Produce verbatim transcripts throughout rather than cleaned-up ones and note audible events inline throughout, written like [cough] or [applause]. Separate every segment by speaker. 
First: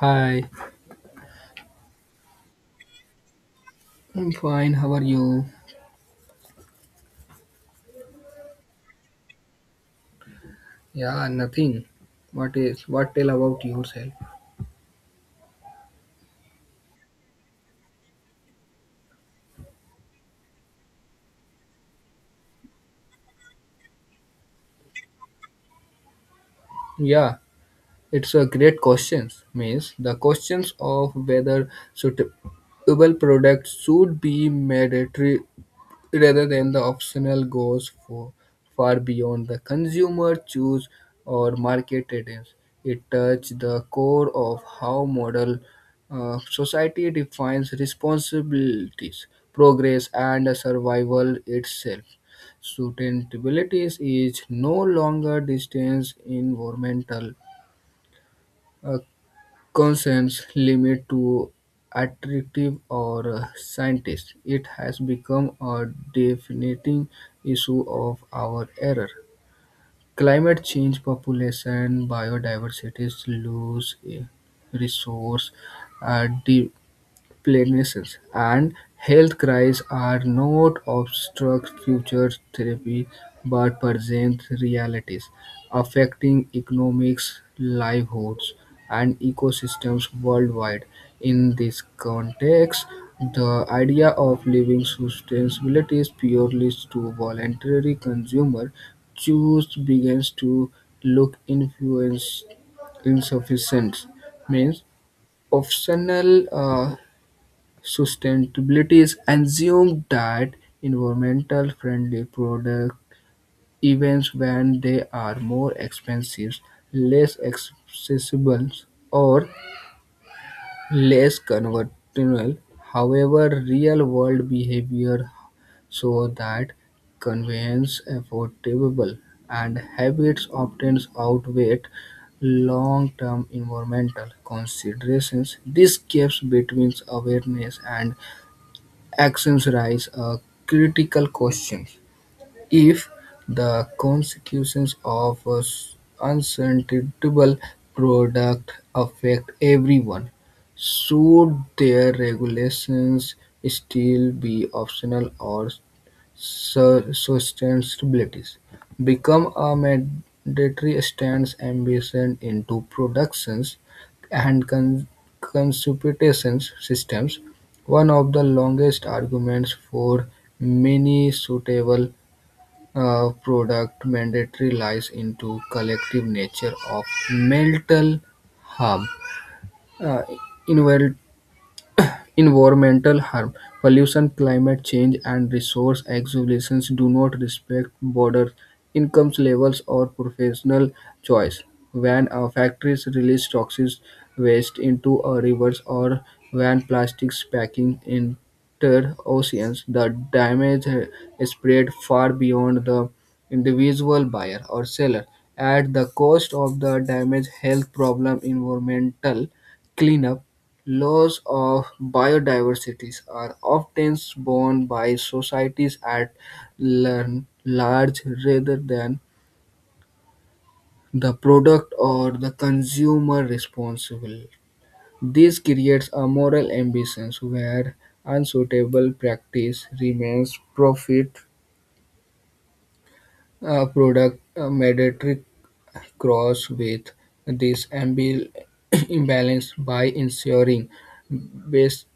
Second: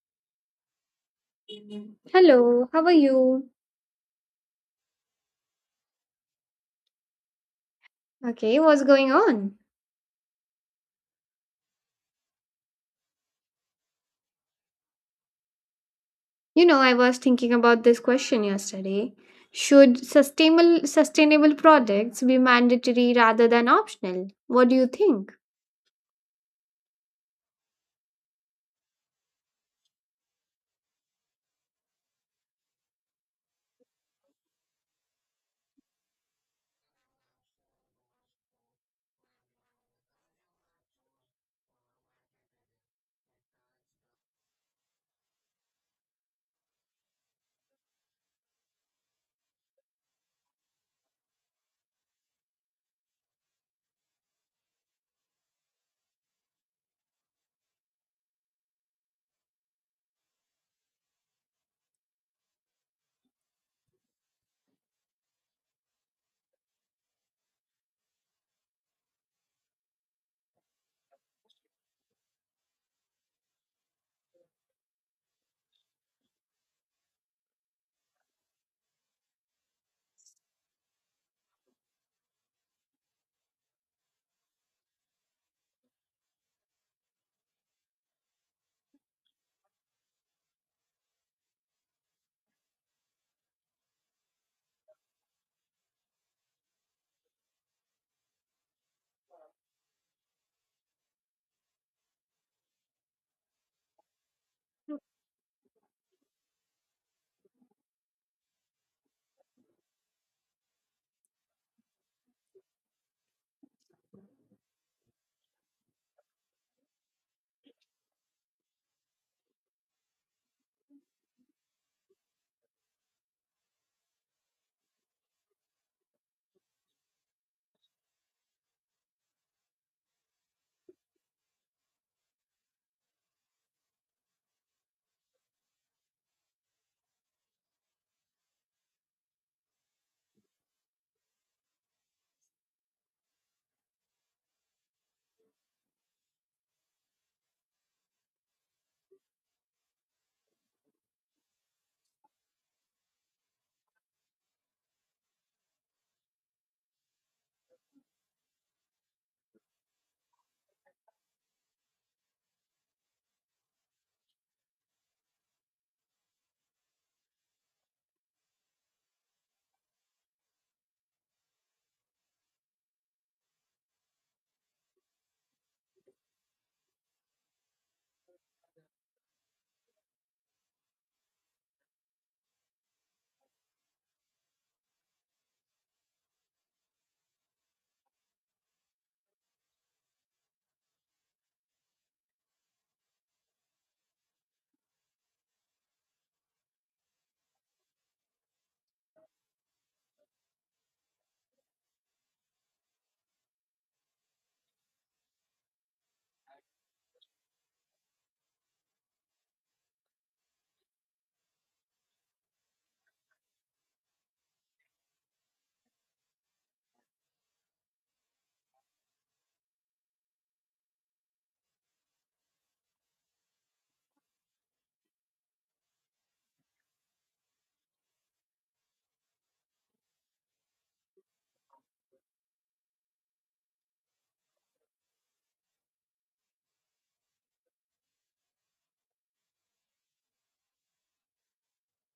Speaker 1: Hi,
Speaker 2: Hello, how are you?
Speaker 1: I'm fine. How are you?
Speaker 2: Okay, what's going on?
Speaker 1: Yeah, nothing. What is what tell about yourself?
Speaker 2: You know, I was thinking about this question yesterday. Should sustainable sustainable products be mandatory rather than optional? What do you think?
Speaker 1: Yeah, it's a great questions. Means the questions of whether suitable products should be mandatory rather than the optional goes for far beyond the consumer choose or market trends. It touches the core of how modern uh, society defines responsibilities, progress, and survival itself. Sustainability is no longer distance environmental uh, concerns limit to attractive or uh, scientists. It has become a defining issue of our era. Climate change, population, biodiversity, loss, eh, resource uh, di- plagues and health crises are not abstract future therapy, but present realities affecting economics, livelihoods, and ecosystems worldwide. In this context, the idea of living sustainability is purely to voluntary consumer choose begins to look influence insufficient means optional. Uh, Sustainability is assumed that environmental friendly products, even when they are more expensive, less accessible, or less conventional. However, real world behavior show that convenience, affordable, and habits often outweigh long-term environmental considerations. This gap between awareness and actions raise a critical question: if the consequences of an unsustainable product affect everyone, should their regulations still be optional or sustainability become a mandatory stance embedded into productions and consumption systems? One of the longest arguments for many suitable uh, product mandatory lies into collective nature of mental harm. uh, Environmental harm, pollution, climate change, and resource exhaustion do not respect borders, income levels, or professional choice. When uh, factories release toxic waste into uh, rivers or when plastics packing enter oceans, the damage uh, spread far beyond the individual buyer or seller. At the cost of the damage, health problem, environmental cleanup, loss of biodiversity are often borne by societies at l- large rather than the product or the consumer responsible. This creates a moral ambition where unsuitable practice remains profit uh, product uh, metric cross with this ambil- [clears throat] imbalance by ensuring best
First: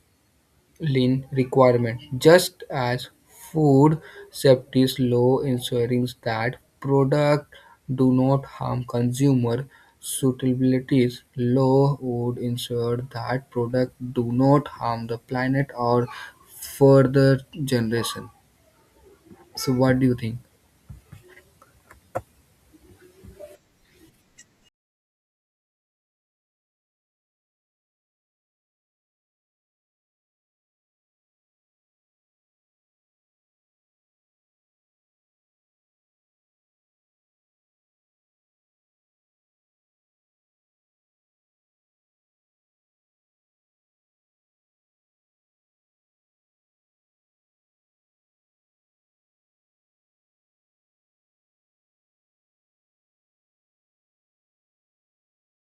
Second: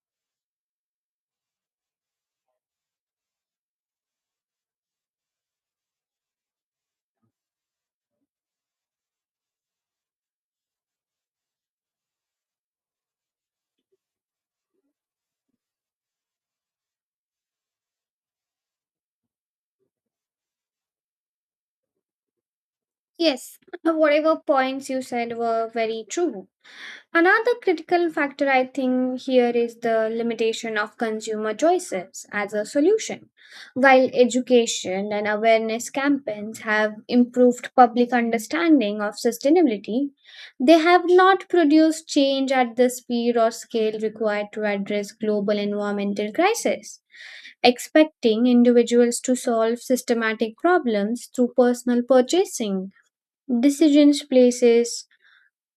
Speaker 1: lean requirement, just as food safety law ensuring that product do not harm consumer. Suitabilities law would ensure that product do not harm the planet or further generation. So, what do you think?
Speaker 2: Yes, [laughs] whatever points you said were very true. Another critical factor I think here is the limitation of consumer choices as a solution. While education and awareness campaigns have improved public understanding of sustainability, they have not produced change at the speed or scale required to address global environmental crisis. Expecting individuals to solve systematic problems through personal purchasing decisions places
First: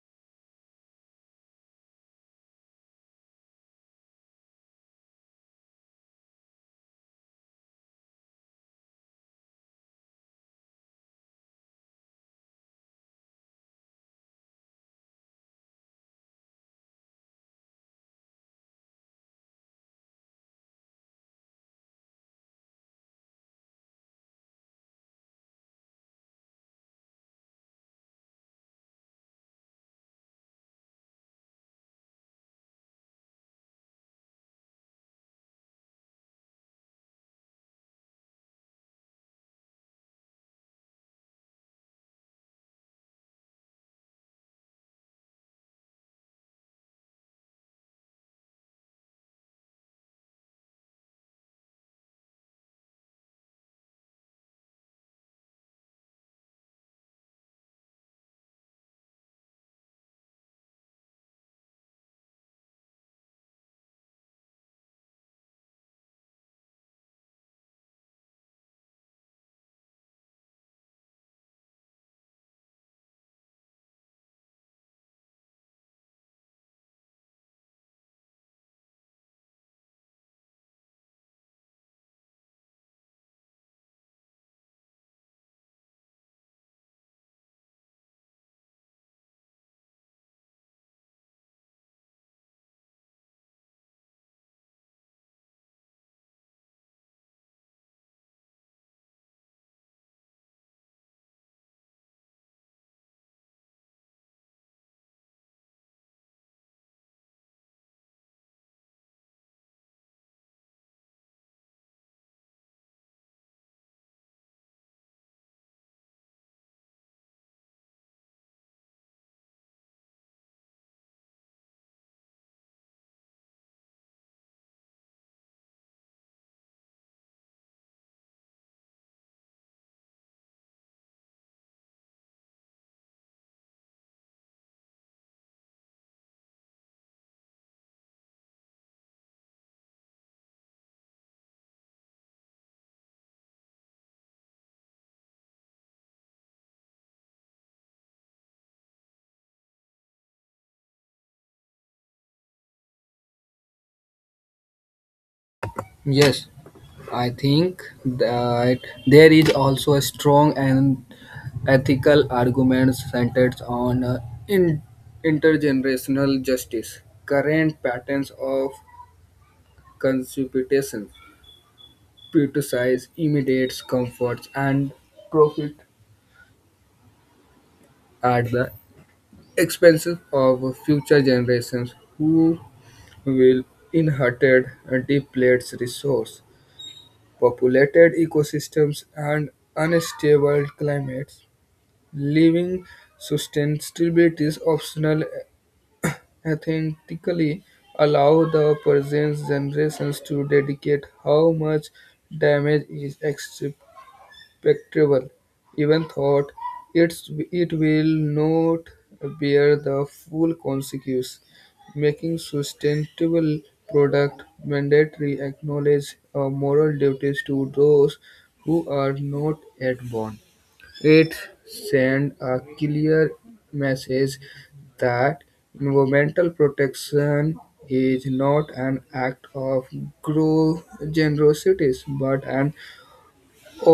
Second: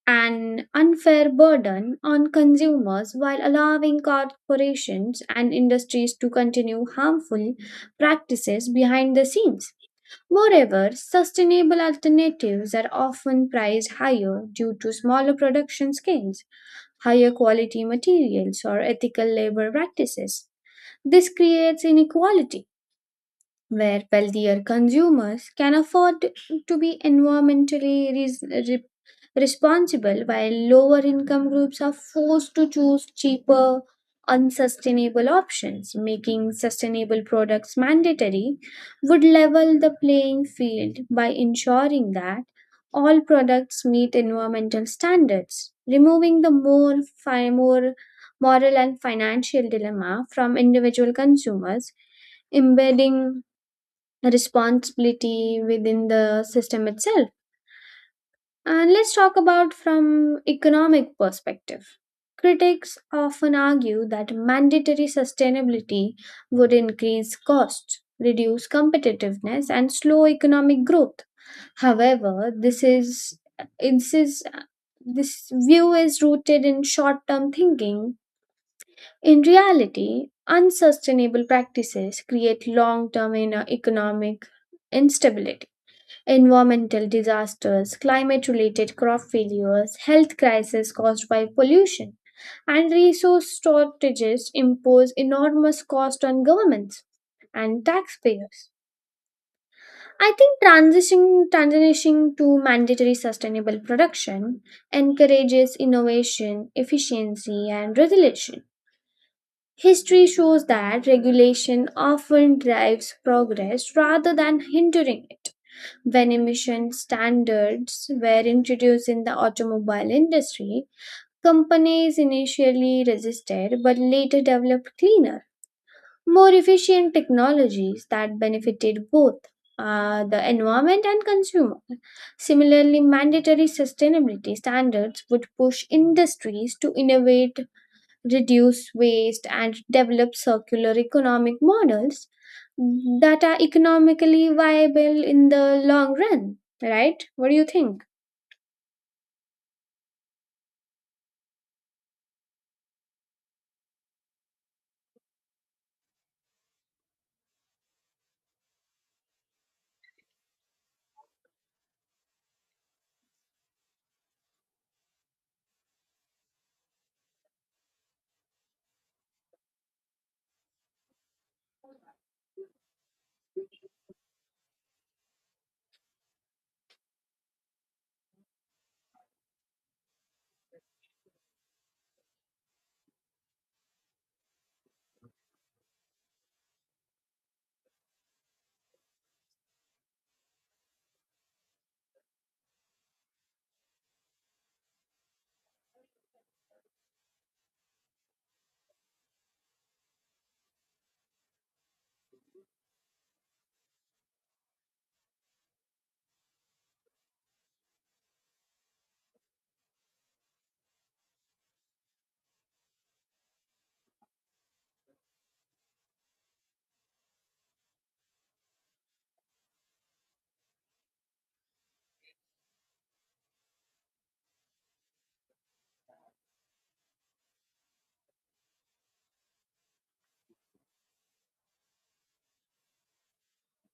Speaker 2: an unfair burden on consumers while allowing corporations and industries to continue harmful practices behind the scenes. Moreover, sustainable alternatives are often priced higher due to smaller production scales, higher quality materials, or ethical labor practices. This creates inequality, where wealthier consumers can afford to be environmentally res- responsible, while lower income groups are forced to choose cheaper, unsustainable options. Making sustainable products mandatory would level the playing field by ensuring that all products meet environmental standards, removing the more, fi- more moral and financial dilemma from individual consumers, embedding responsibility within the system itself. And let's talk about from economic perspective. Critics often argue that mandatory sustainability would increase costs, reduce competitiveness and slow economic growth. However, this is this is this view is rooted in short-term thinking. In reality, unsustainable practices create long-term in- uh, economic instability, environmental disasters, climate related crop failures, health crises caused by pollution, and resource shortages impose enormous cost on governments and taxpayers. I think transitioning, transitioning to mandatory sustainable production encourages innovation, efficiency, and resilience. History shows that regulation often drives progress rather than hindering it when emission standards were introduced in the automobile industry, companies initially resisted but later developed cleaner, more efficient technologies that benefited both uh, the environment and consumer. Similarly, mandatory sustainability standards would push industries to innovate, reduce waste, and develop circular economic models that are economically viable in the long run, right? What do you think?
Speaker 1: Yes, I think that there is also a strong and ethical argument centered on uh, in- intergenerational justice. Current patterns of consumption prioritize immediate comforts and profit at the expense of future generations who will inherit depleted resource, populated ecosystems, and unstable climates. Living sustainability is optional ethically allow the present generations to dedicate how much damage is spectral even thought it's, it will not bear the full consequence. Making sustainable product mandatory acknowledge a moral duties to those who are not yet born. It sends a clear message that environmental protection is not an act of gro- generosity but an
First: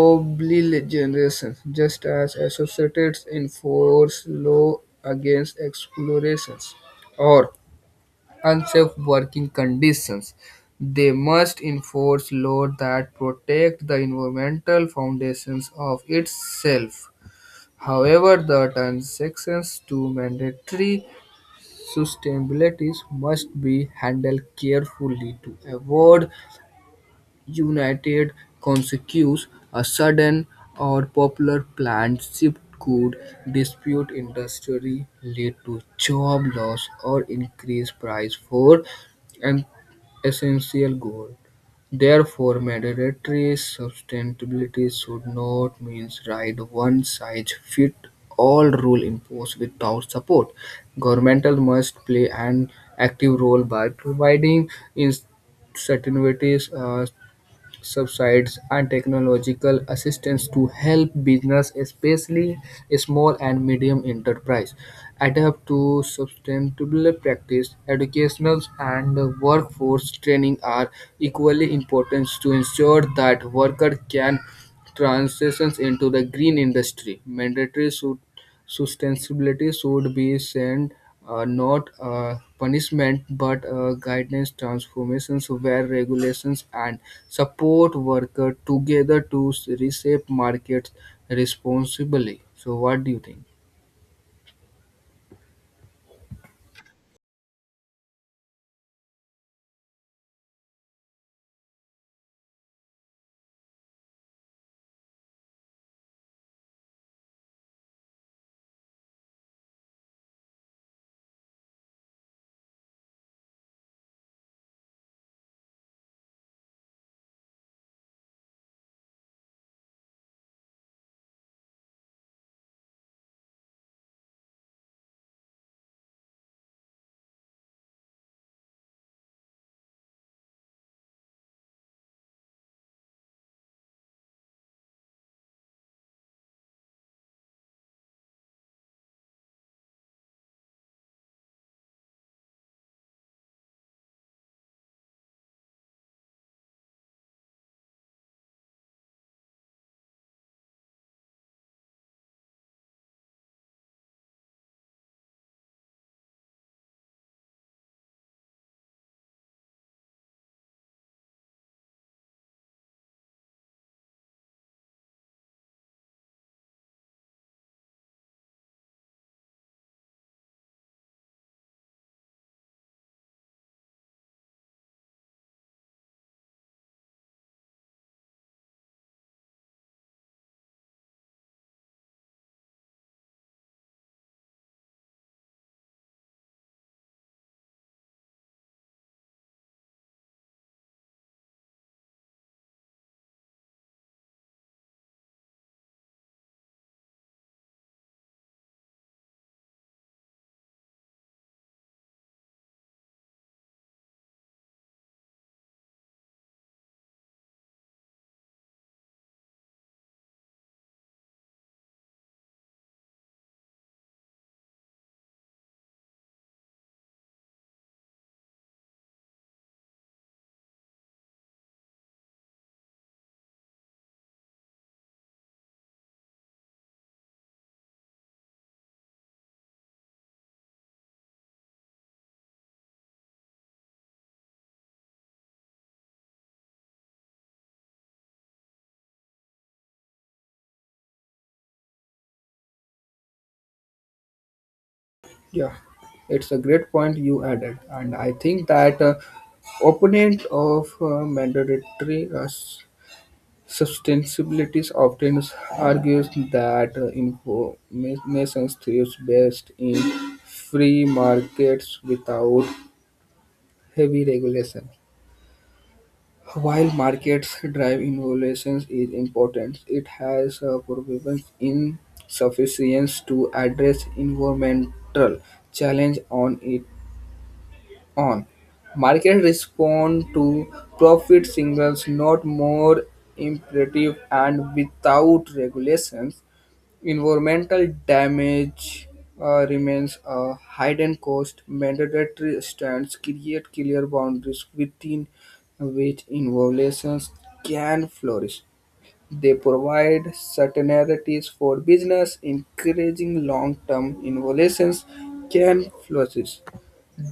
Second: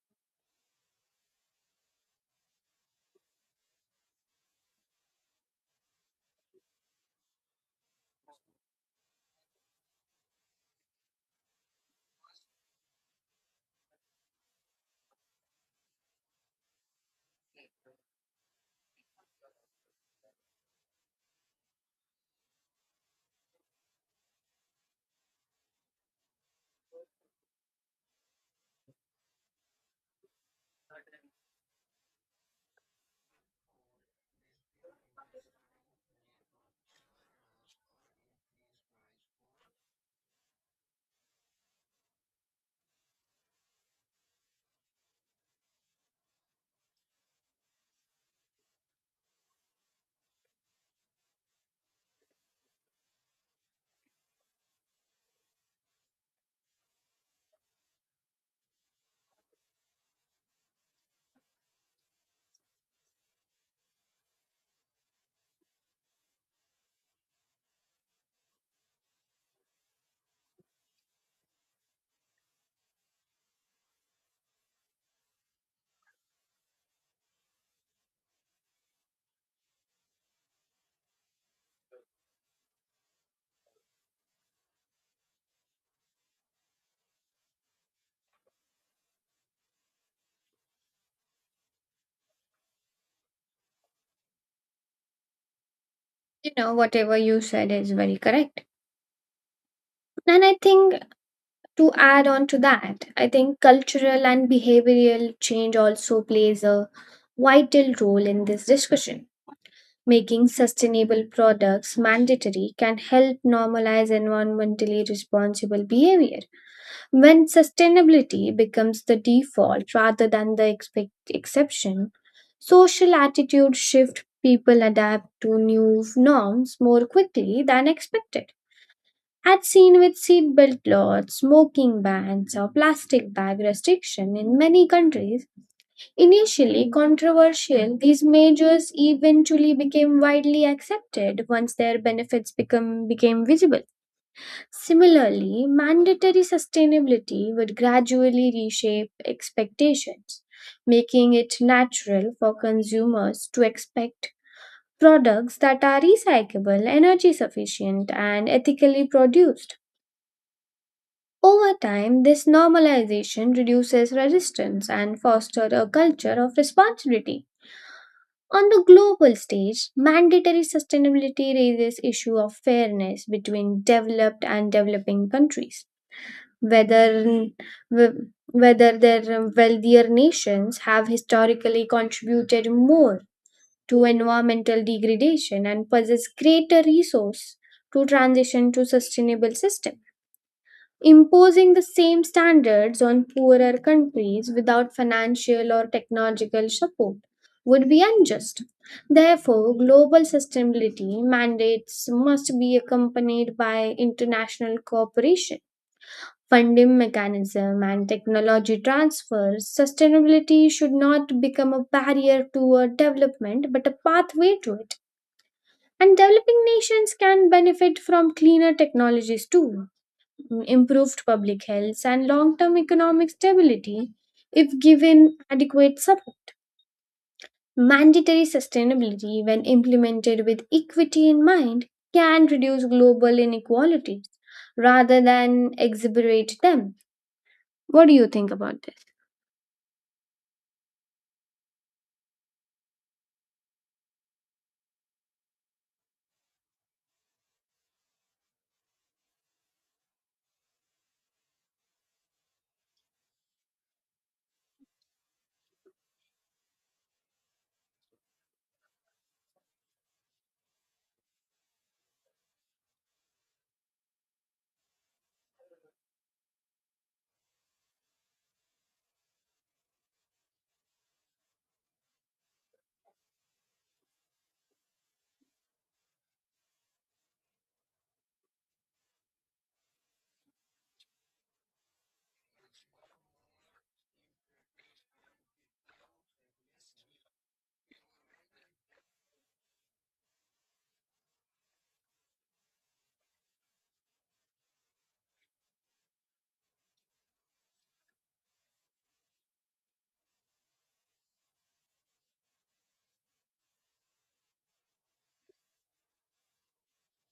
Speaker 1: obli generation. Just as associates enforce law against explorations or unsafe working conditions, they must enforce law that protect the environmental foundations of itself. However, the transactions to mandatory sustainabilities must be handled carefully to avoid united consequence. A sudden or popular planned shift could dispute industry, lead to job loss, or increase price for an essential good. Therefore, mandatory sustainability should not mean right one size fit all rule imposed without support. Governmental must play an active role by providing incentives, subsidies and technological assistance to help business, especially small and medium enterprise, adapt to sustainable practice. Educational and workforce training are equally important to ensure that workers can transition into the green industry. Mandatory should Sustainability should be sent, uh, not uh, punishment but uh, guidance transformations where regulations and support worker together to reshape markets responsibly. So what do you think?
Speaker 2: You know, whatever you said is very correct. And I think, to add on to that, I think cultural and behavioral change also plays a vital role in this discussion. Making sustainable products mandatory can help normalize environmentally responsible behavior. When sustainability becomes the default rather than the expect- exception, social attitude shift people adapt to new norms more quickly than expected. As seen with seatbelt laws, smoking bans, or plastic bag restriction in many countries, initially controversial, these measures eventually became widely accepted once their benefits become, became visible. Similarly, mandatory sustainability would gradually reshape expectations, making it natural for consumers to expect products that are recyclable, energy sufficient, and ethically produced. Over time, this normalization reduces resistance and fosters a culture of responsibility. On the global stage, mandatory sustainability raises issue of fairness between developed and developing countries, whether wh- whether their wealthier nations have historically contributed more to environmental degradation and possess greater resource to transition to sustainable system. Imposing the same standards on poorer countries without financial or technological support would be unjust. Therefore, global sustainability mandates must be accompanied by international cooperation, funding mechanism and technology transfer. Sustainability should not become a barrier to a development but a pathway to it. And developing nations can benefit from cleaner technologies too, improved public health, and long term economic stability if given adequate support. Mandatory sustainability, when implemented with equity in mind, can reduce global inequalities rather than exacerbate them. What do you think about this?
Speaker 1: Yeah, it's a great point you added, and I think that uh, opponent of uh, mandatory uh, sustainability often argues that information thrives best in free markets without heavy regulation. While markets drive innovations is important, it has a proven insufficient to address environmental challenge on its own. Markets respond to profit signals, not more imperative, and without regulations environmental damage uh, remains a hidden cost. Mandatory standards create clear boundaries within which innovations can flourish. They provide certainties for business, encouraging long-term innovations can flourish.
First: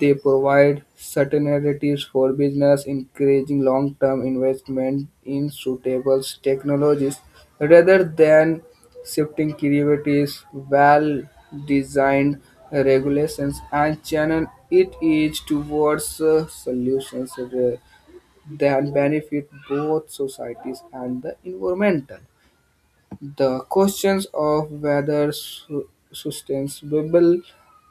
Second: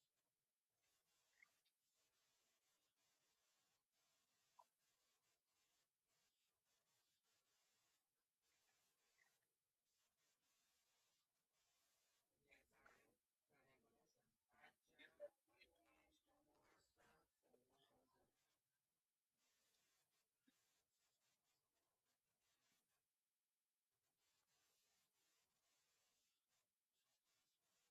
Speaker 1: They provide certainties for business, encouraging long-term investment in suitable technologies rather than shifting creativities. Well-designed regulations, and channel it is towards uh, solutions uh, that benefit both societies and the environment. The questions of whether su- sustainable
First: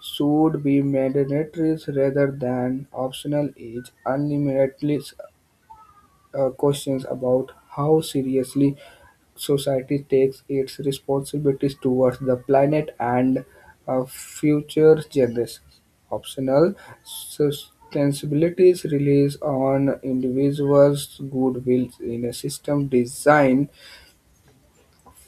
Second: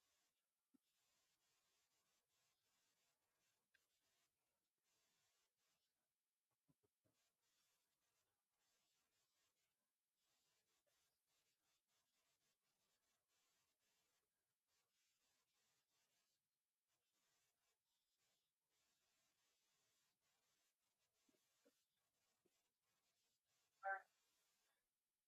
Speaker 1: should be mandatory rather than optional is ultimately uh, questions about how seriously society takes its responsibilities towards the planet and uh, future generations. Optional sustainabilities relies on individuals' goodwill in a system designed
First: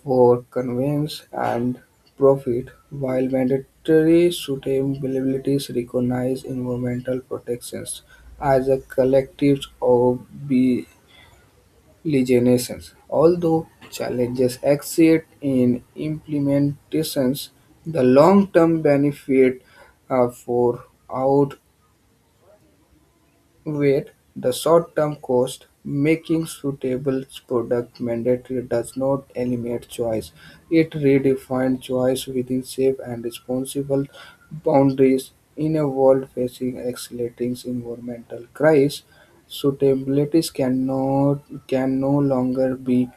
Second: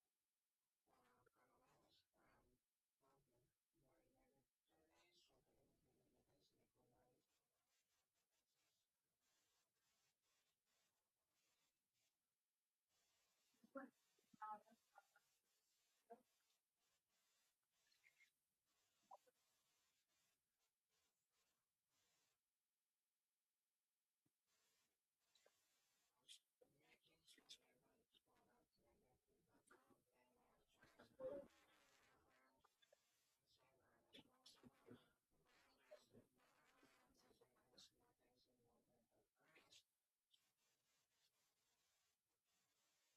Speaker 1: for convenience and profit, while mandatory sustainabilities recognize environmental protections as a collective ob- legislations. Although challenges exist in implementations, the long-term benefit uh, for out where the short-term cost, making suitable product mandatory does not eliminate choice. It redefines choice within safe and responsible boundaries in a world facing accelerating environmental crisis. Suitabilities cannot can no longer be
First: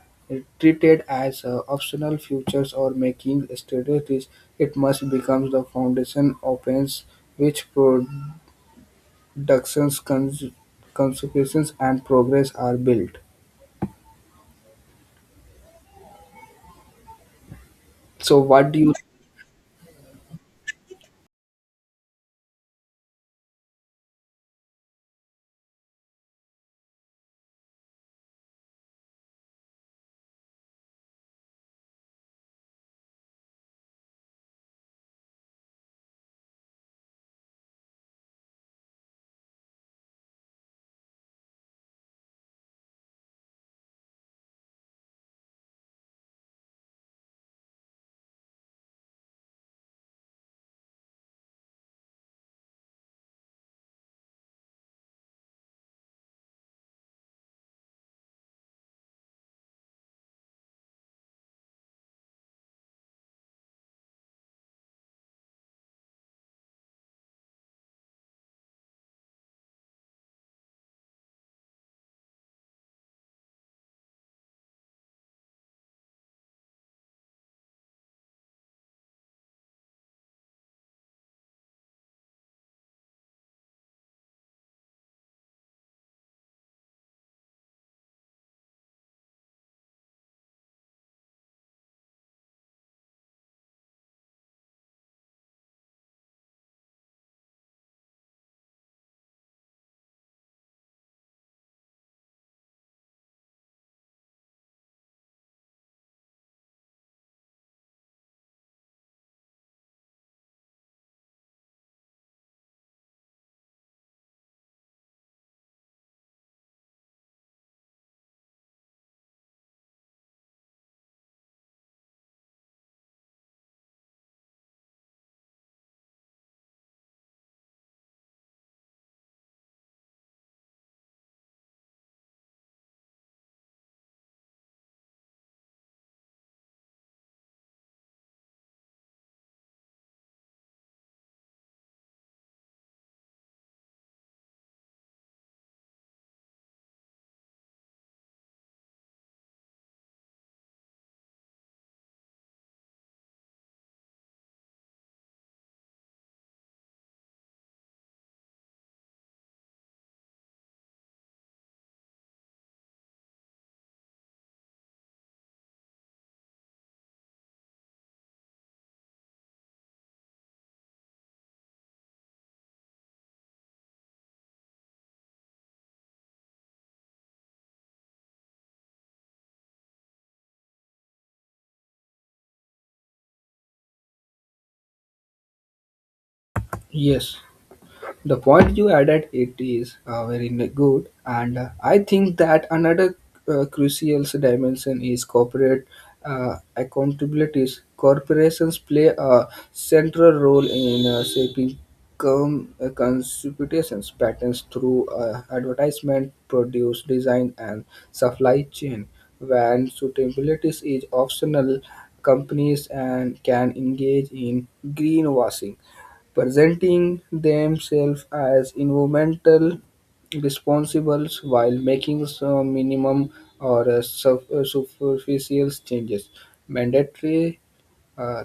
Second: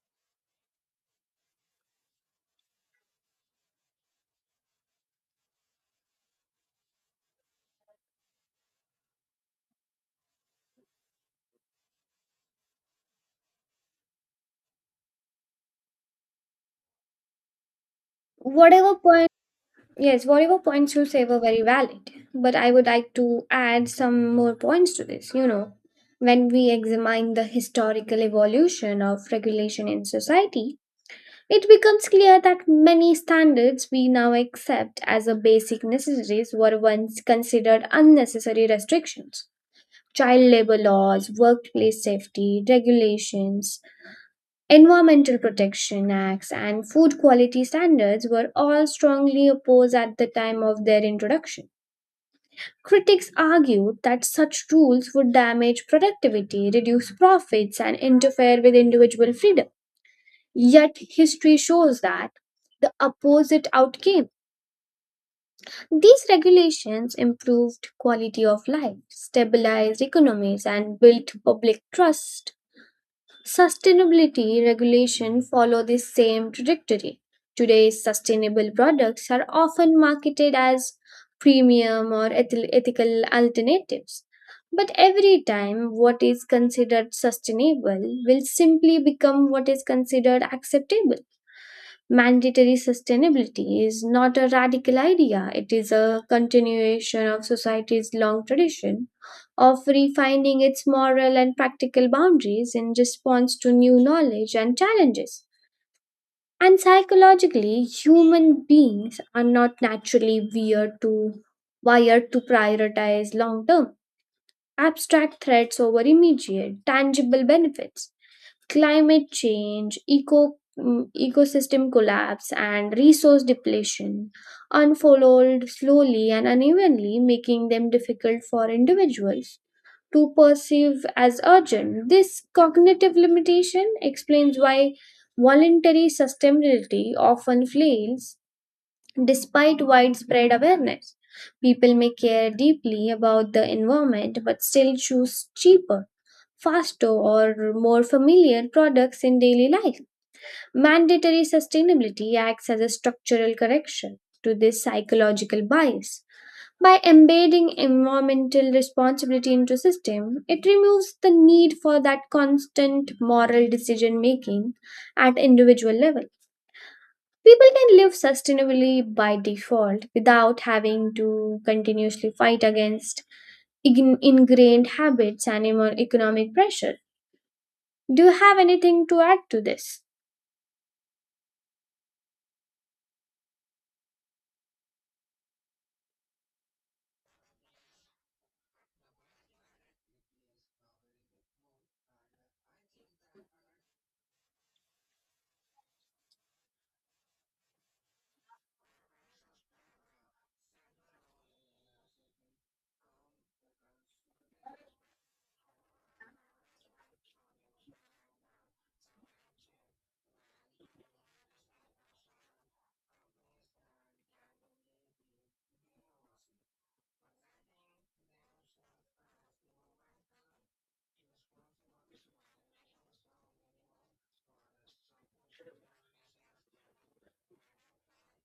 Speaker 1: treated as uh, optional features or making strategies. It must become the foundation opens which Ductions, cons- consequences, and progress are built. So, what do you?
Speaker 2: Whatever point, yes, whatever points you say were very valid, but I would like to add some more points to this. You know, when we examine the historical evolution of regulation in society, it becomes clear that many standards we now accept as a basic necessities were once considered unnecessary restrictions. Child labor laws, workplace safety regulations, environmental protection acts and food quality standards were all strongly opposed at the time of their introduction. Critics argued that such rules would damage productivity, reduce profits, and interfere with individual freedom. Yet, history shows that the opposite outcame. These regulations improved quality of life, stabilized economies, and built public trust. Sustainability regulation follow the same trajectory. Today's sustainable products are often marketed as premium or eth- ethical alternatives. But every time what is considered sustainable will simply become what is considered acceptable. Mandatory sustainability is not a radical idea, it is a continuation of society's long tradition of refining its moral and practical boundaries in response to new knowledge and challenges. And psychologically, human beings are not naturally wired to, wired to prioritize long term, abstract threats over immediate, tangible benefits. Climate change, eco, mm, ecosystem collapse, and resource depletion unfold slowly and unevenly, making them difficult for individuals to perceive as urgent. This cognitive limitation explains why voluntary sustainability often fails despite widespread awareness. People may care deeply about the environment but still choose cheaper, faster or more familiar products in daily life. Mandatory sustainability acts as a structural correction to this psychological bias. By embedding environmental responsibility into system, it removes the need for that constant moral decision making at individual level. People can live sustainably by default without having to continuously fight against ign- ingrained habits and emo- economic pressure. Do you have anything to add to this?
Speaker 1: Yes, the point you added it is uh, very n- good, and uh, I think that another uh, crucial dimension is corporate uh, accountabilities. Corporations play a central role in uh, shaping com- uh, contributions patterns through uh, advertisement produce design and supply chain. When suitabilities is optional, companies and can engage in greenwashing, presenting themselves as environmental responsibles while making some minimum or uh, suf- uh, superficial changes. Mandatory uh,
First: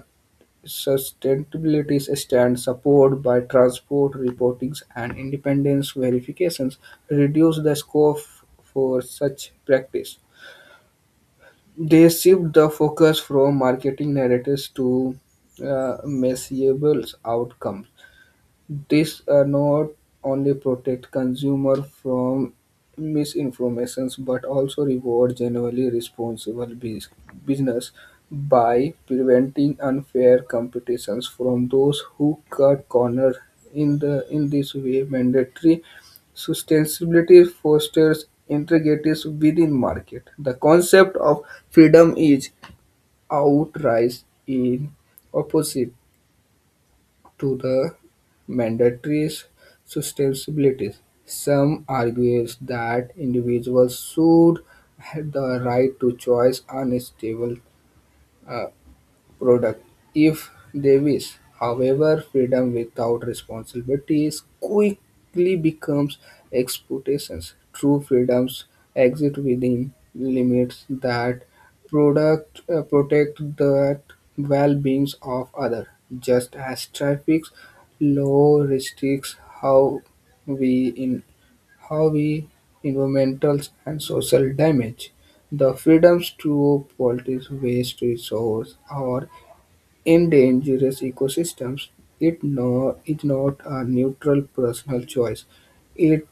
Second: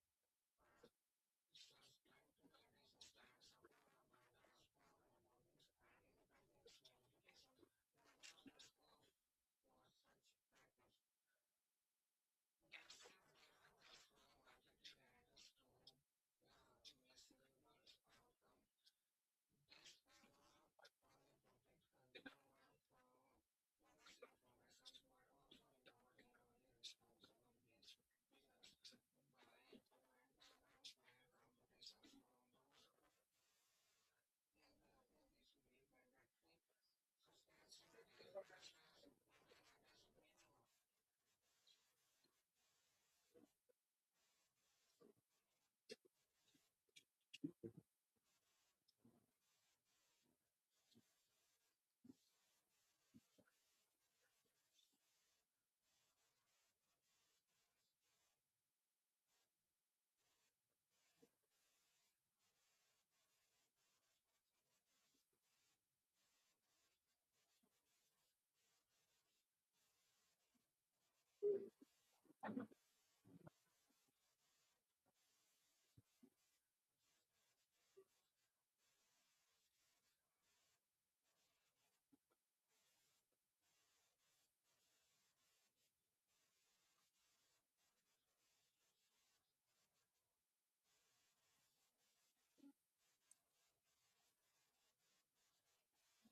Speaker 1: sustainability stands supported by transport reportings and independence verifications reduce the scope for such practice. They shift the focus from marketing narratives to uh, measurable outcomes. This uh, not only protect consumer from misinformations but also reward generally responsible bus- business by preventing unfair competitions from those who cut corners. In the in this way, mandatory sustainability fosters integrities within market. The concept of freedom is outright in opposite to the mandatory sustainability. Some argue that individuals should have the right to choose unstable uh, product if they wish. However, freedom without responsibility is quickly becomes exploitations. True freedoms exist within limits that product uh, protect the well-beings of others. Just as traffic law restricts how we in how we environmental and social damage. The freedoms to police waste resource or in dangerous ecosystems, it no, is not a neutral personal choice. It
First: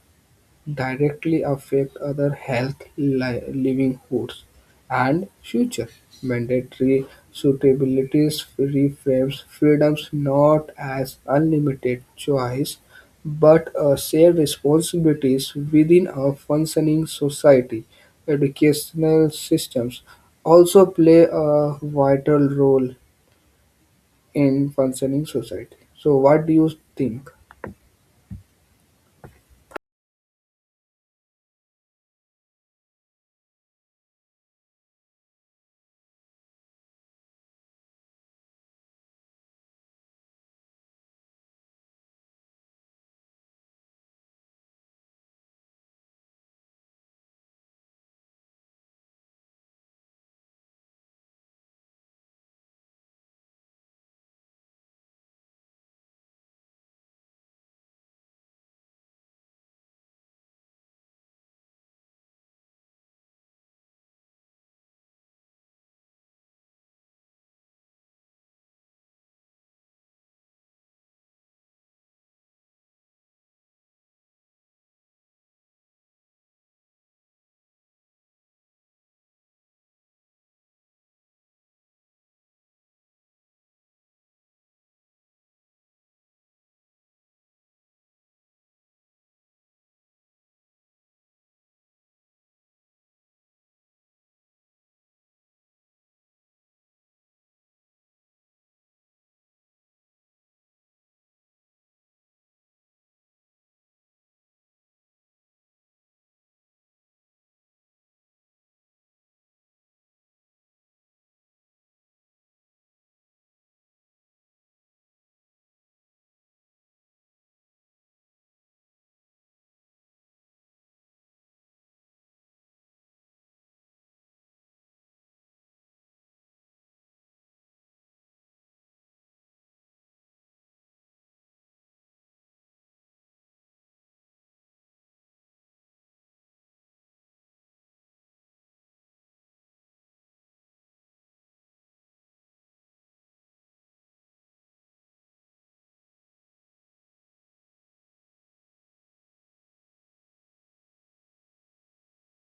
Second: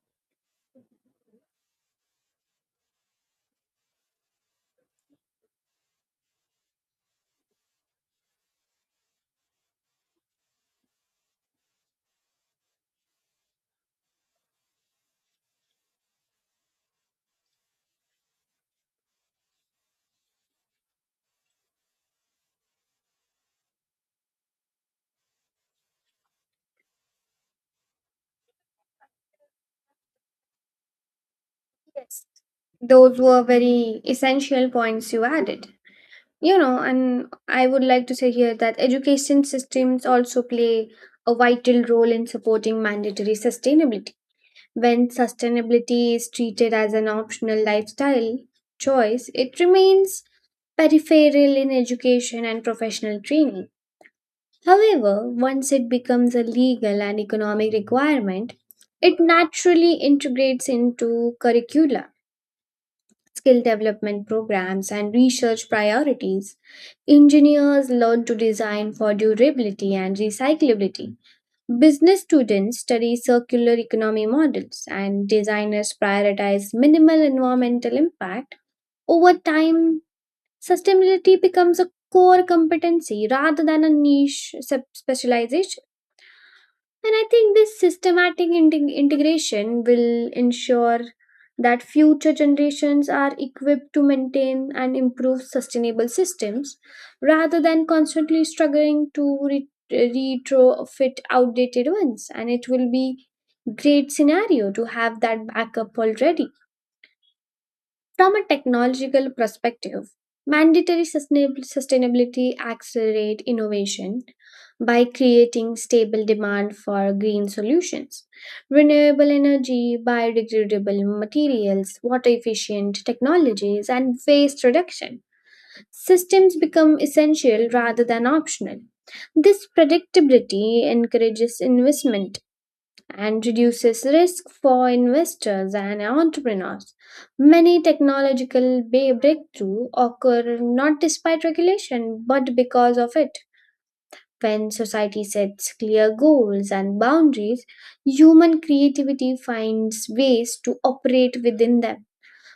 Speaker 1: directly affects other health, li- livelihoods, and future. Mandatory suitabilities reframes freedoms not as unlimited choice, but as shared responsibilities within a functioning society. Educational systems also play a vital role in functioning society. So what do you think?
Speaker 2: Yes, those were very essential points you added. You know, and I would like to say here that education systems also play a vital role in supporting mandatory sustainability. When sustainability is treated as an optional lifestyle choice, it remains peripheral in education and professional training. However, once it becomes a legal and economic requirement, it naturally integrates into curricula, skill development programs, and research priorities. Engineers learn to design for durability and recyclability. Business students study circular economy models, and designers prioritize minimal environmental impact. Over time, sustainability becomes a core competency rather than a niche sub- specialization. And I think this systematic integ- integration will ensure that future generations are equipped to maintain and improve sustainable systems rather than constantly struggling to re- retrofit outdated ones. And it will be great scenario to have that backup already. From a technological perspective, mandatory sustainab- sustainability accelerate innovation by creating stable demand for green solutions. Renewable energy, biodegradable materials, water efficient technologies, and waste reduction. Systems become essential rather than optional. This predictability encourages investment and reduces risk for investors and entrepreneurs. Many technological ba- breakthroughs occur not despite regulation but because of it. When society sets clear goals and boundaries, human creativity finds ways to operate within them.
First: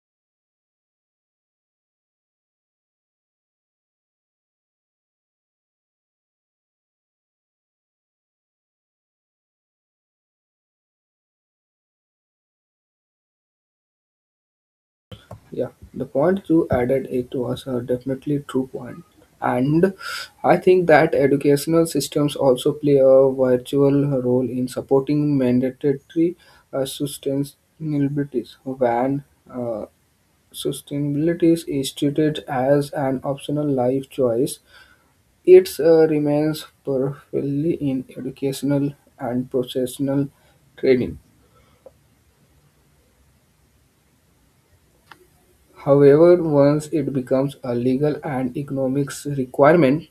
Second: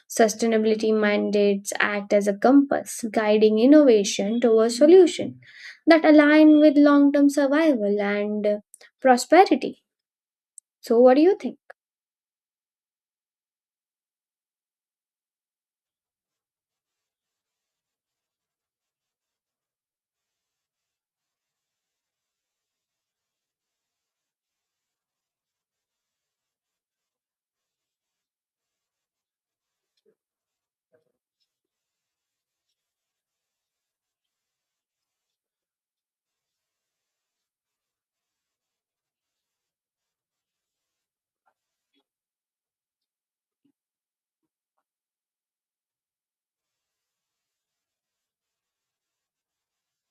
Speaker 2: Sustainability mandates act as a compass, guiding innovation towards solutions that align with long term survival and uh, prosperity. So, what do you think?
Speaker 1: Yeah, the point you added it was a definitely true point. And I think that educational systems also play a virtual role in supporting mandatory uh, sustainabilities when uh, sustainability is treated as an optional life choice. It uh, remains powerfully in educational and professional training. However, once it becomes a legal and economics requirement,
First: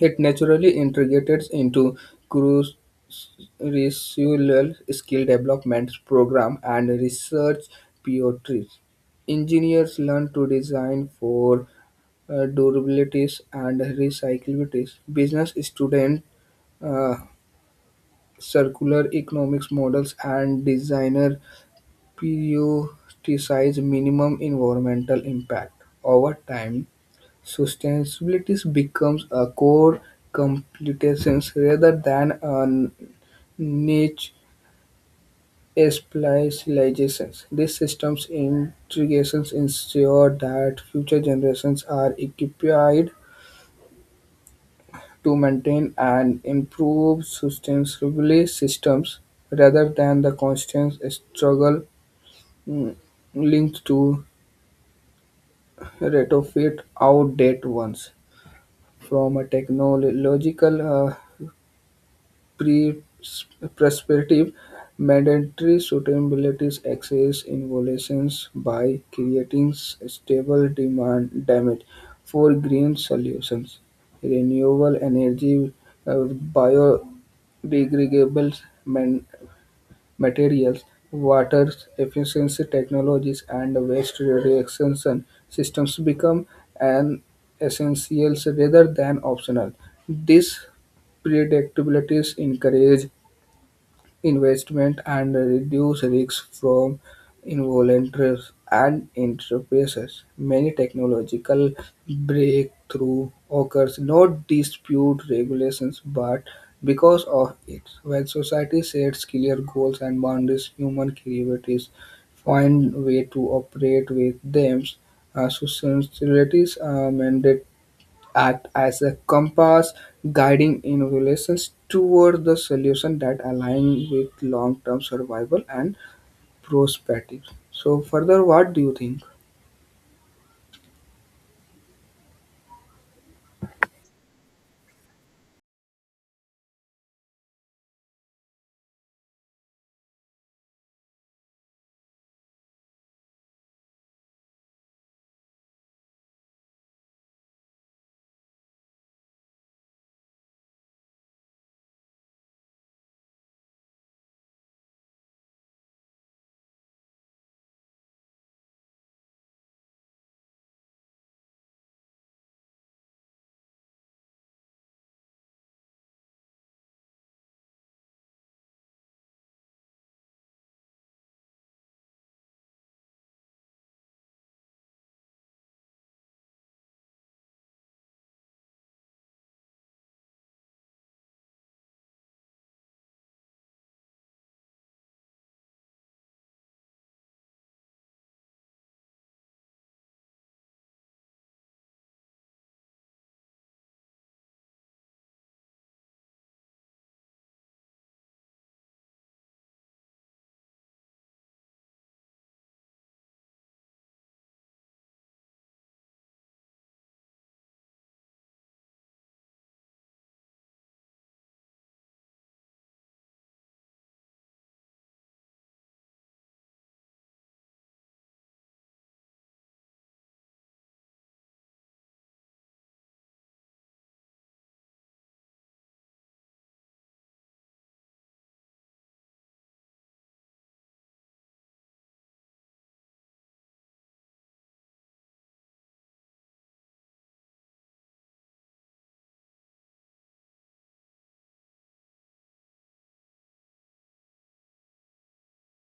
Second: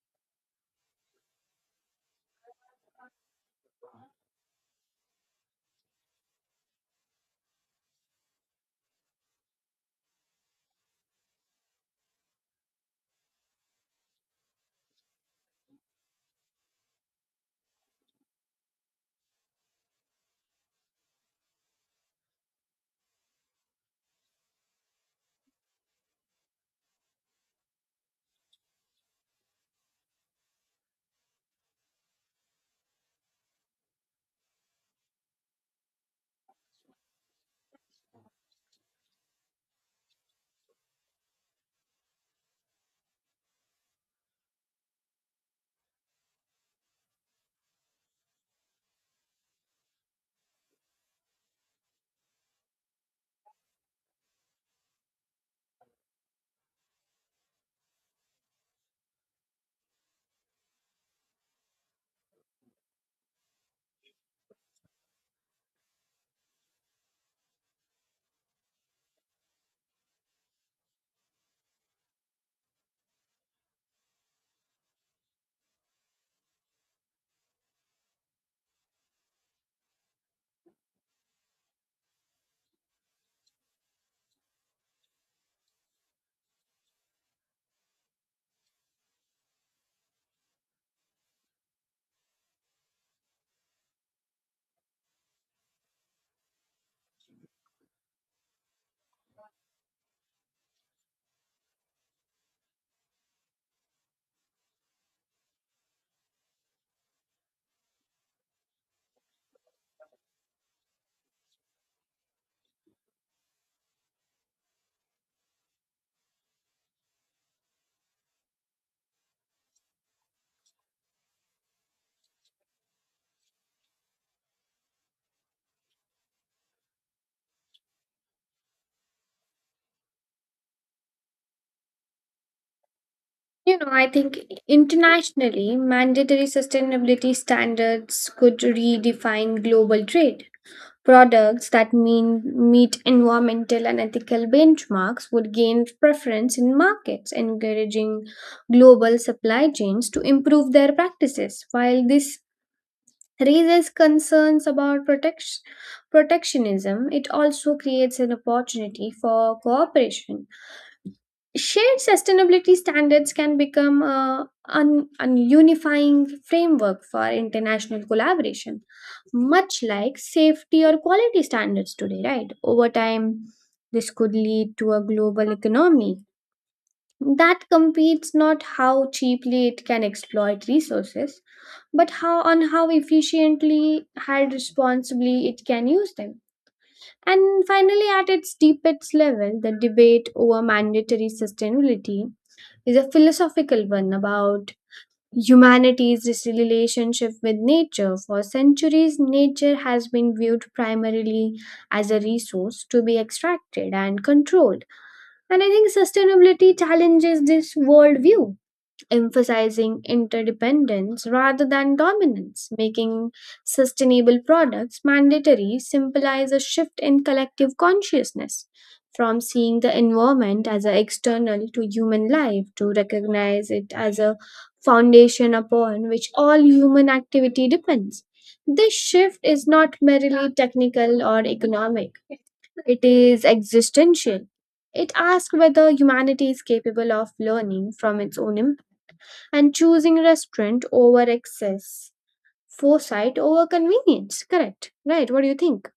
Speaker 1: it naturally integrates into crucial skill development program and research priorities. Engineers learn to design for uh, durabilities and recyclabilities. Business students uh, circular economics models and designer prioritize minimum environmental impact. Over time, sustainability becomes a core competence rather than a niche specialization. These systems integrations ensure that future generations are equipped to maintain and improve sustainable systems rather than the constant struggle mm, linked to retrofit outdated ones. From a technological uh, pre- prospective, mandatory suitability access evaluations by creating s- stable demand damage for green solutions, renewable energy, uh, biodegradable man- materials, water efficiency technologies, and waste reduction systems become an essentials rather than optional. These predictabilities encourage investment and reduce risks from involuntary and enterprises. Many technological breakthrough occurs not dispute regulations but because of it. When society sets clear goals and boundaries, human creativities find way to operate with them. Uh, societies are mandated act as a compass guiding innovations toward the solution that align with long-term survival and prosperity. So further, what do you think?
Speaker 2: You know, I think internationally, mandatory sustainability standards could redefine global trade. Products that mean meet environmental and ethical benchmarks would gain preference in markets, encouraging global supply chains to improve their practices. While this raises concerns about protect- protectionism, it also creates an opportunity for cooperation. Shared sustainability standards can become a, un, un unifying framework for international collaboration, much like safety or quality standards today, right? Over time, this could lead to a global economy that competes not how cheaply it can exploit resources, but how on how efficiently and responsibly it can use them. And finally, at its deepest level, the debate over mandatory sustainability is a philosophical one about humanity's relationship with nature. For centuries, nature has been viewed primarily as a resource to be extracted and controlled. And I think sustainability challenges this worldview, emphasizing interdependence rather than dominance, making sustainable products mandatory symbolize a shift in collective consciousness from seeing the environment as an external to human life to recognize it as a foundation upon which all human activity depends. This shift is not merely technical or economic, it is existential. It asks whether humanity is capable of learning from its own and choosing restaurant over excess, foresight over convenience. Correct, right? What do you think?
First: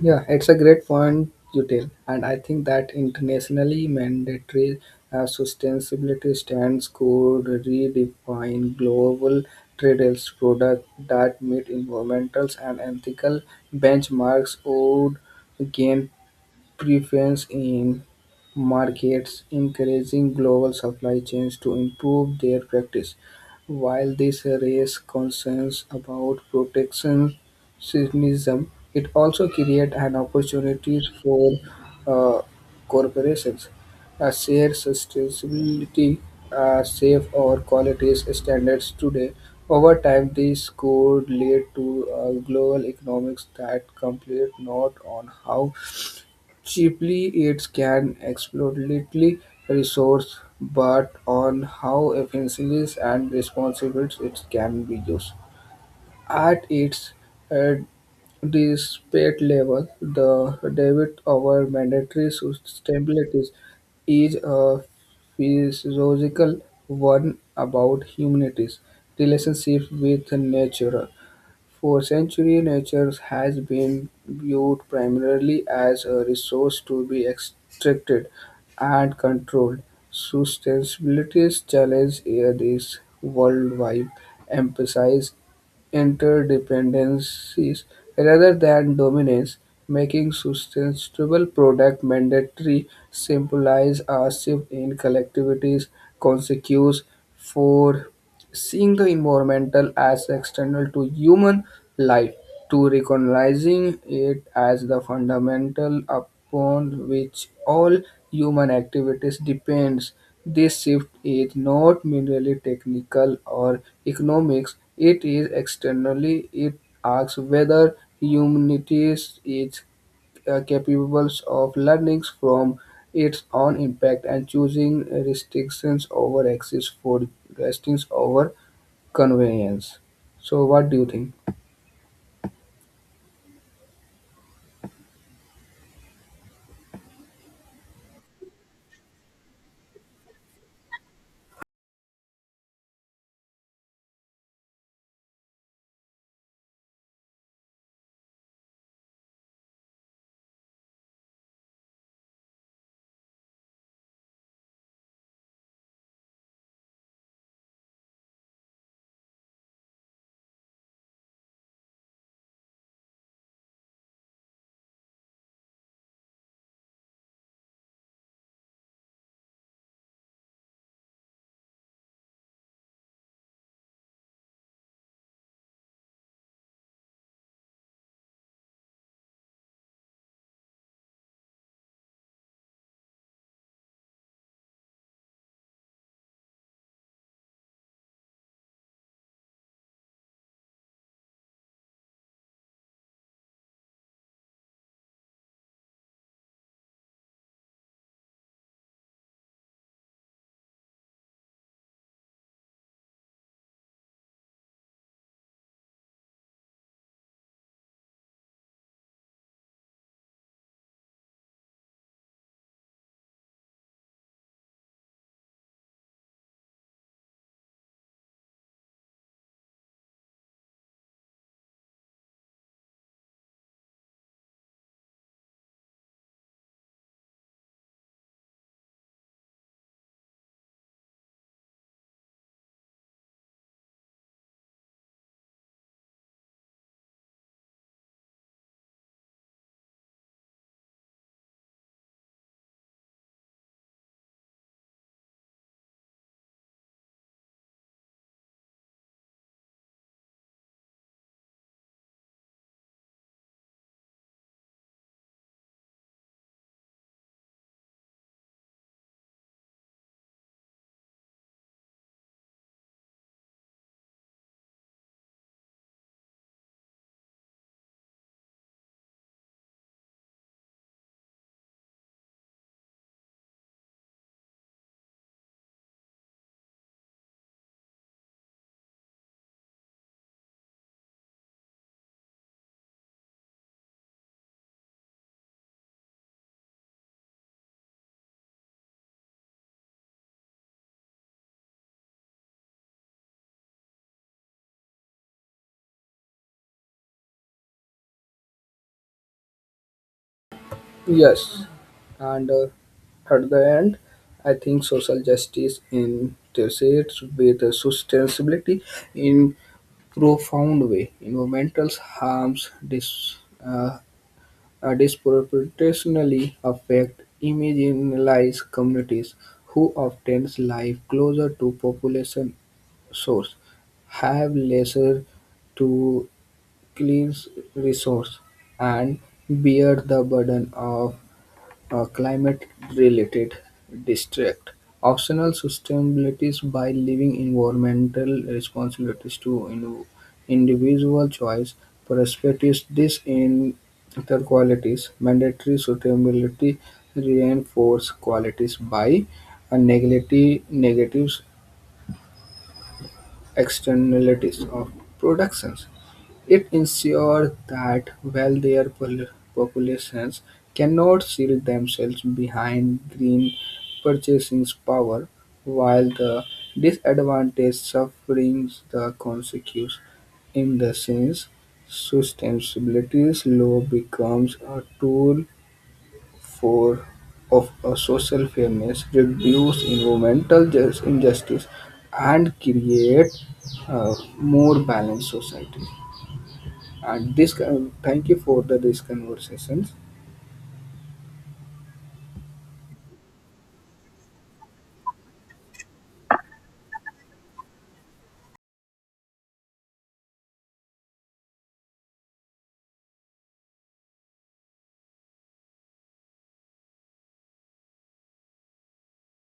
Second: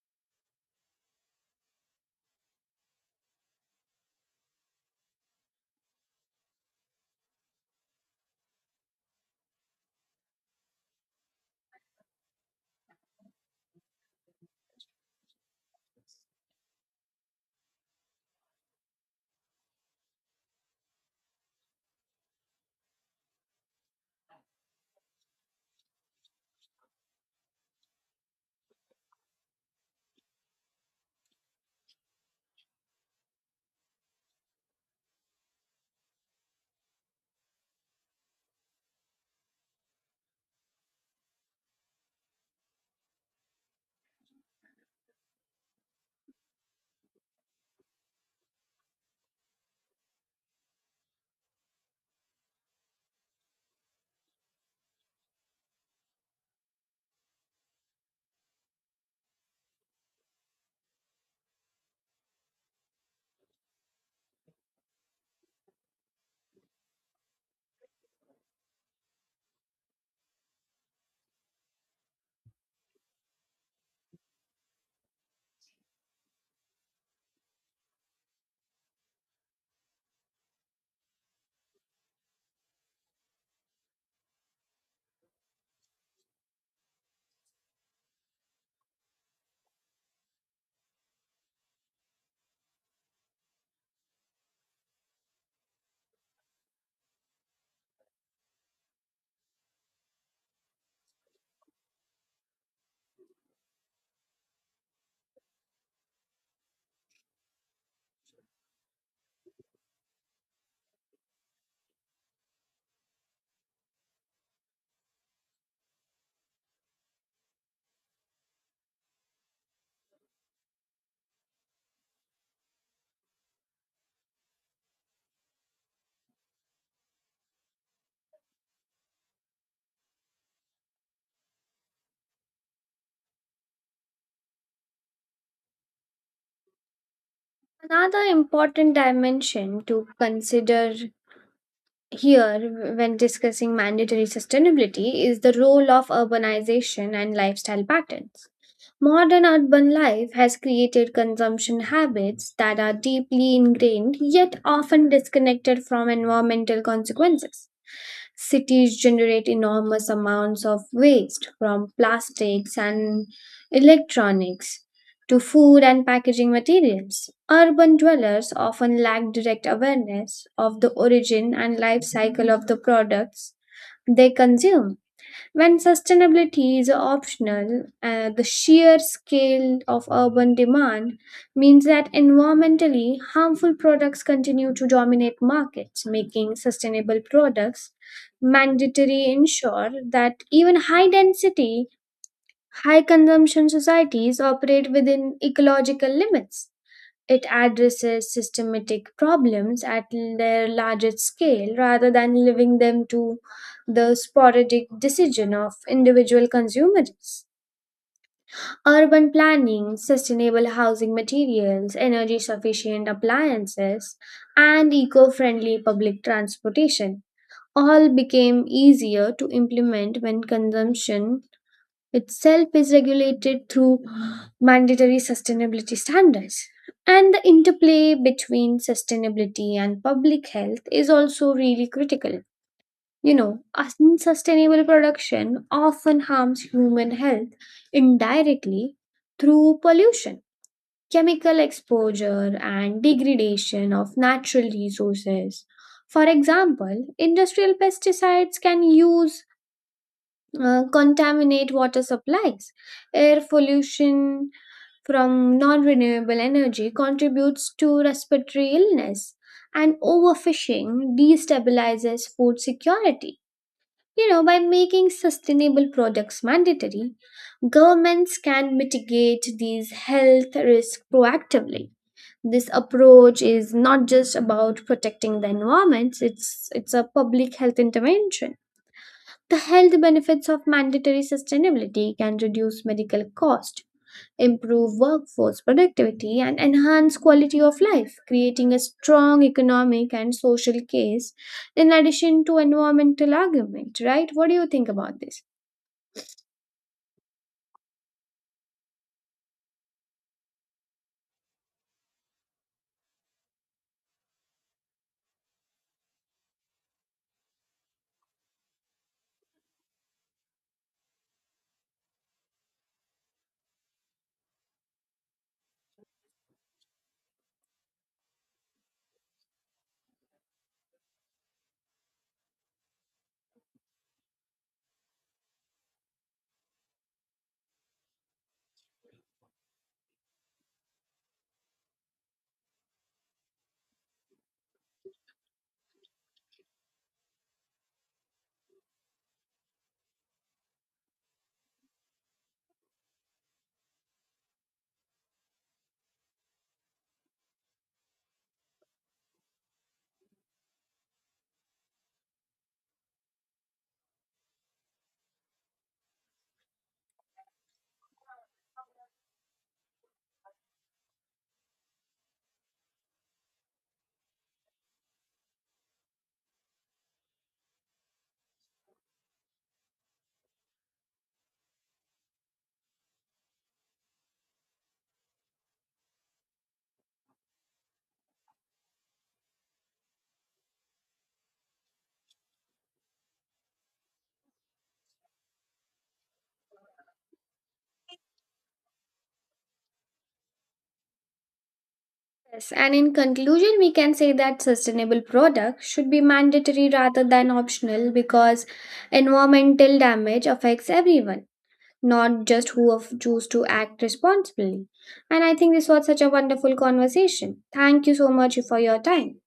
Speaker 1: Yeah, it's a great point you tell, and I think that internationally mandatory uh, sustainability stands could redefine global trade. Products that meet environmental and ethical benchmarks would gain preference in markets, encouraging global supply chains to improve their practice. While this raises concerns about protectionism, it also creates an opportunity for uh, corporations. A shared sustainability, uh, safe or quality standards today. Over time, this could lead to a global economics that complete not on how cheaply it can exploitly resource, but on how efficiently and responsibly it can be used. At its uh, despite level, the debit over mandatory sustainability is a physiological one about humanity's relationship with nature. For centuries, nature has been viewed primarily as a resource to be extracted and controlled. Sustainability's challenge here is worldwide, emphasize interdependencies rather than dominance, making sustainable product mandatory symbolize a shift in collectivities' consequence for seeing the environmental as external to human life to recognizing it as the fundamental upon which all human activities depends. This shift is not merely technical or economics, it is externally. It asks whether humanity is uh, capable of learning from its own impact and choosing restrictions over access for restrictions over convenience. So, what do you think?
Speaker 2: Another important dimension to consider here when discussing mandatory sustainability is the role of urbanization and lifestyle patterns. Modern urban life has created consumption habits that are deeply ingrained yet often disconnected from environmental consequences. Cities generate enormous amounts of waste from plastics and electronics to food and packaging materials. Urban dwellers often lack direct awareness of the origin and life cycle of the products they consume. When sustainability is optional, uh, the sheer scale of urban demand means that environmentally harmful products continue to dominate markets, making sustainable products mandatory ensure that even high density, high consumption societies operate within ecological limits. It addresses systematic problems at their largest scale rather than leaving them to the sporadic decision of individual consumers. Urban planning, sustainable housing materials, energy sufficient appliances, and eco friendly public transportation all became easier to implement when consumption itself is regulated through mandatory sustainability standards. And the interplay between sustainability and public health is also really critical. You know, unsustainable production often harms human health indirectly through pollution, chemical exposure, and degradation of natural resources. For example, industrial pesticides can use uh, contaminate water supplies. Air pollution from non renewable energy contributes to respiratory illness, and overfishing destabilizes food security. You know, by making sustainable products mandatory, governments can mitigate these health risks proactively. This approach is not just about protecting the environment, it's, it's a public health intervention. The health benefits of mandatory sustainability can reduce medical cost, improve workforce productivity and enhance quality of life, creating a strong economic and social case in addition to environmental argument, right? What do you think about this?
Speaker 1: Yes, and uh, at the end, I think social justice intersects with the sustainability in profound way. Environmental harms dis, uh, uh, disproportionately affect marginalized communities who often live closer to population source, have lesser to clean resource, and bear the burden of uh, climate-related district. Optional sustainabilities by leaving environmental responsibilities to in- individual choice, perspectives, this in other qualities, mandatory sustainability reinforce qualities by uh, negati- negatives externalities of productions. It ensures that wealthier pol- populations cannot shield themselves behind green purchasing power, while the disadvantaged suffers the consequences. In the sense, sustainability law becomes a tool for of a social fairness, reduce environmental jus- injustice, and create a more balanced society. And this uh, thank you for the, this conversations.
Speaker 2: Yes, and in conclusion, we can say that sustainable products should be mandatory rather than optional because environmental damage affects everyone, not just who of- choose to act responsibly. And I think this was such a wonderful conversation. Thank you so much for your time.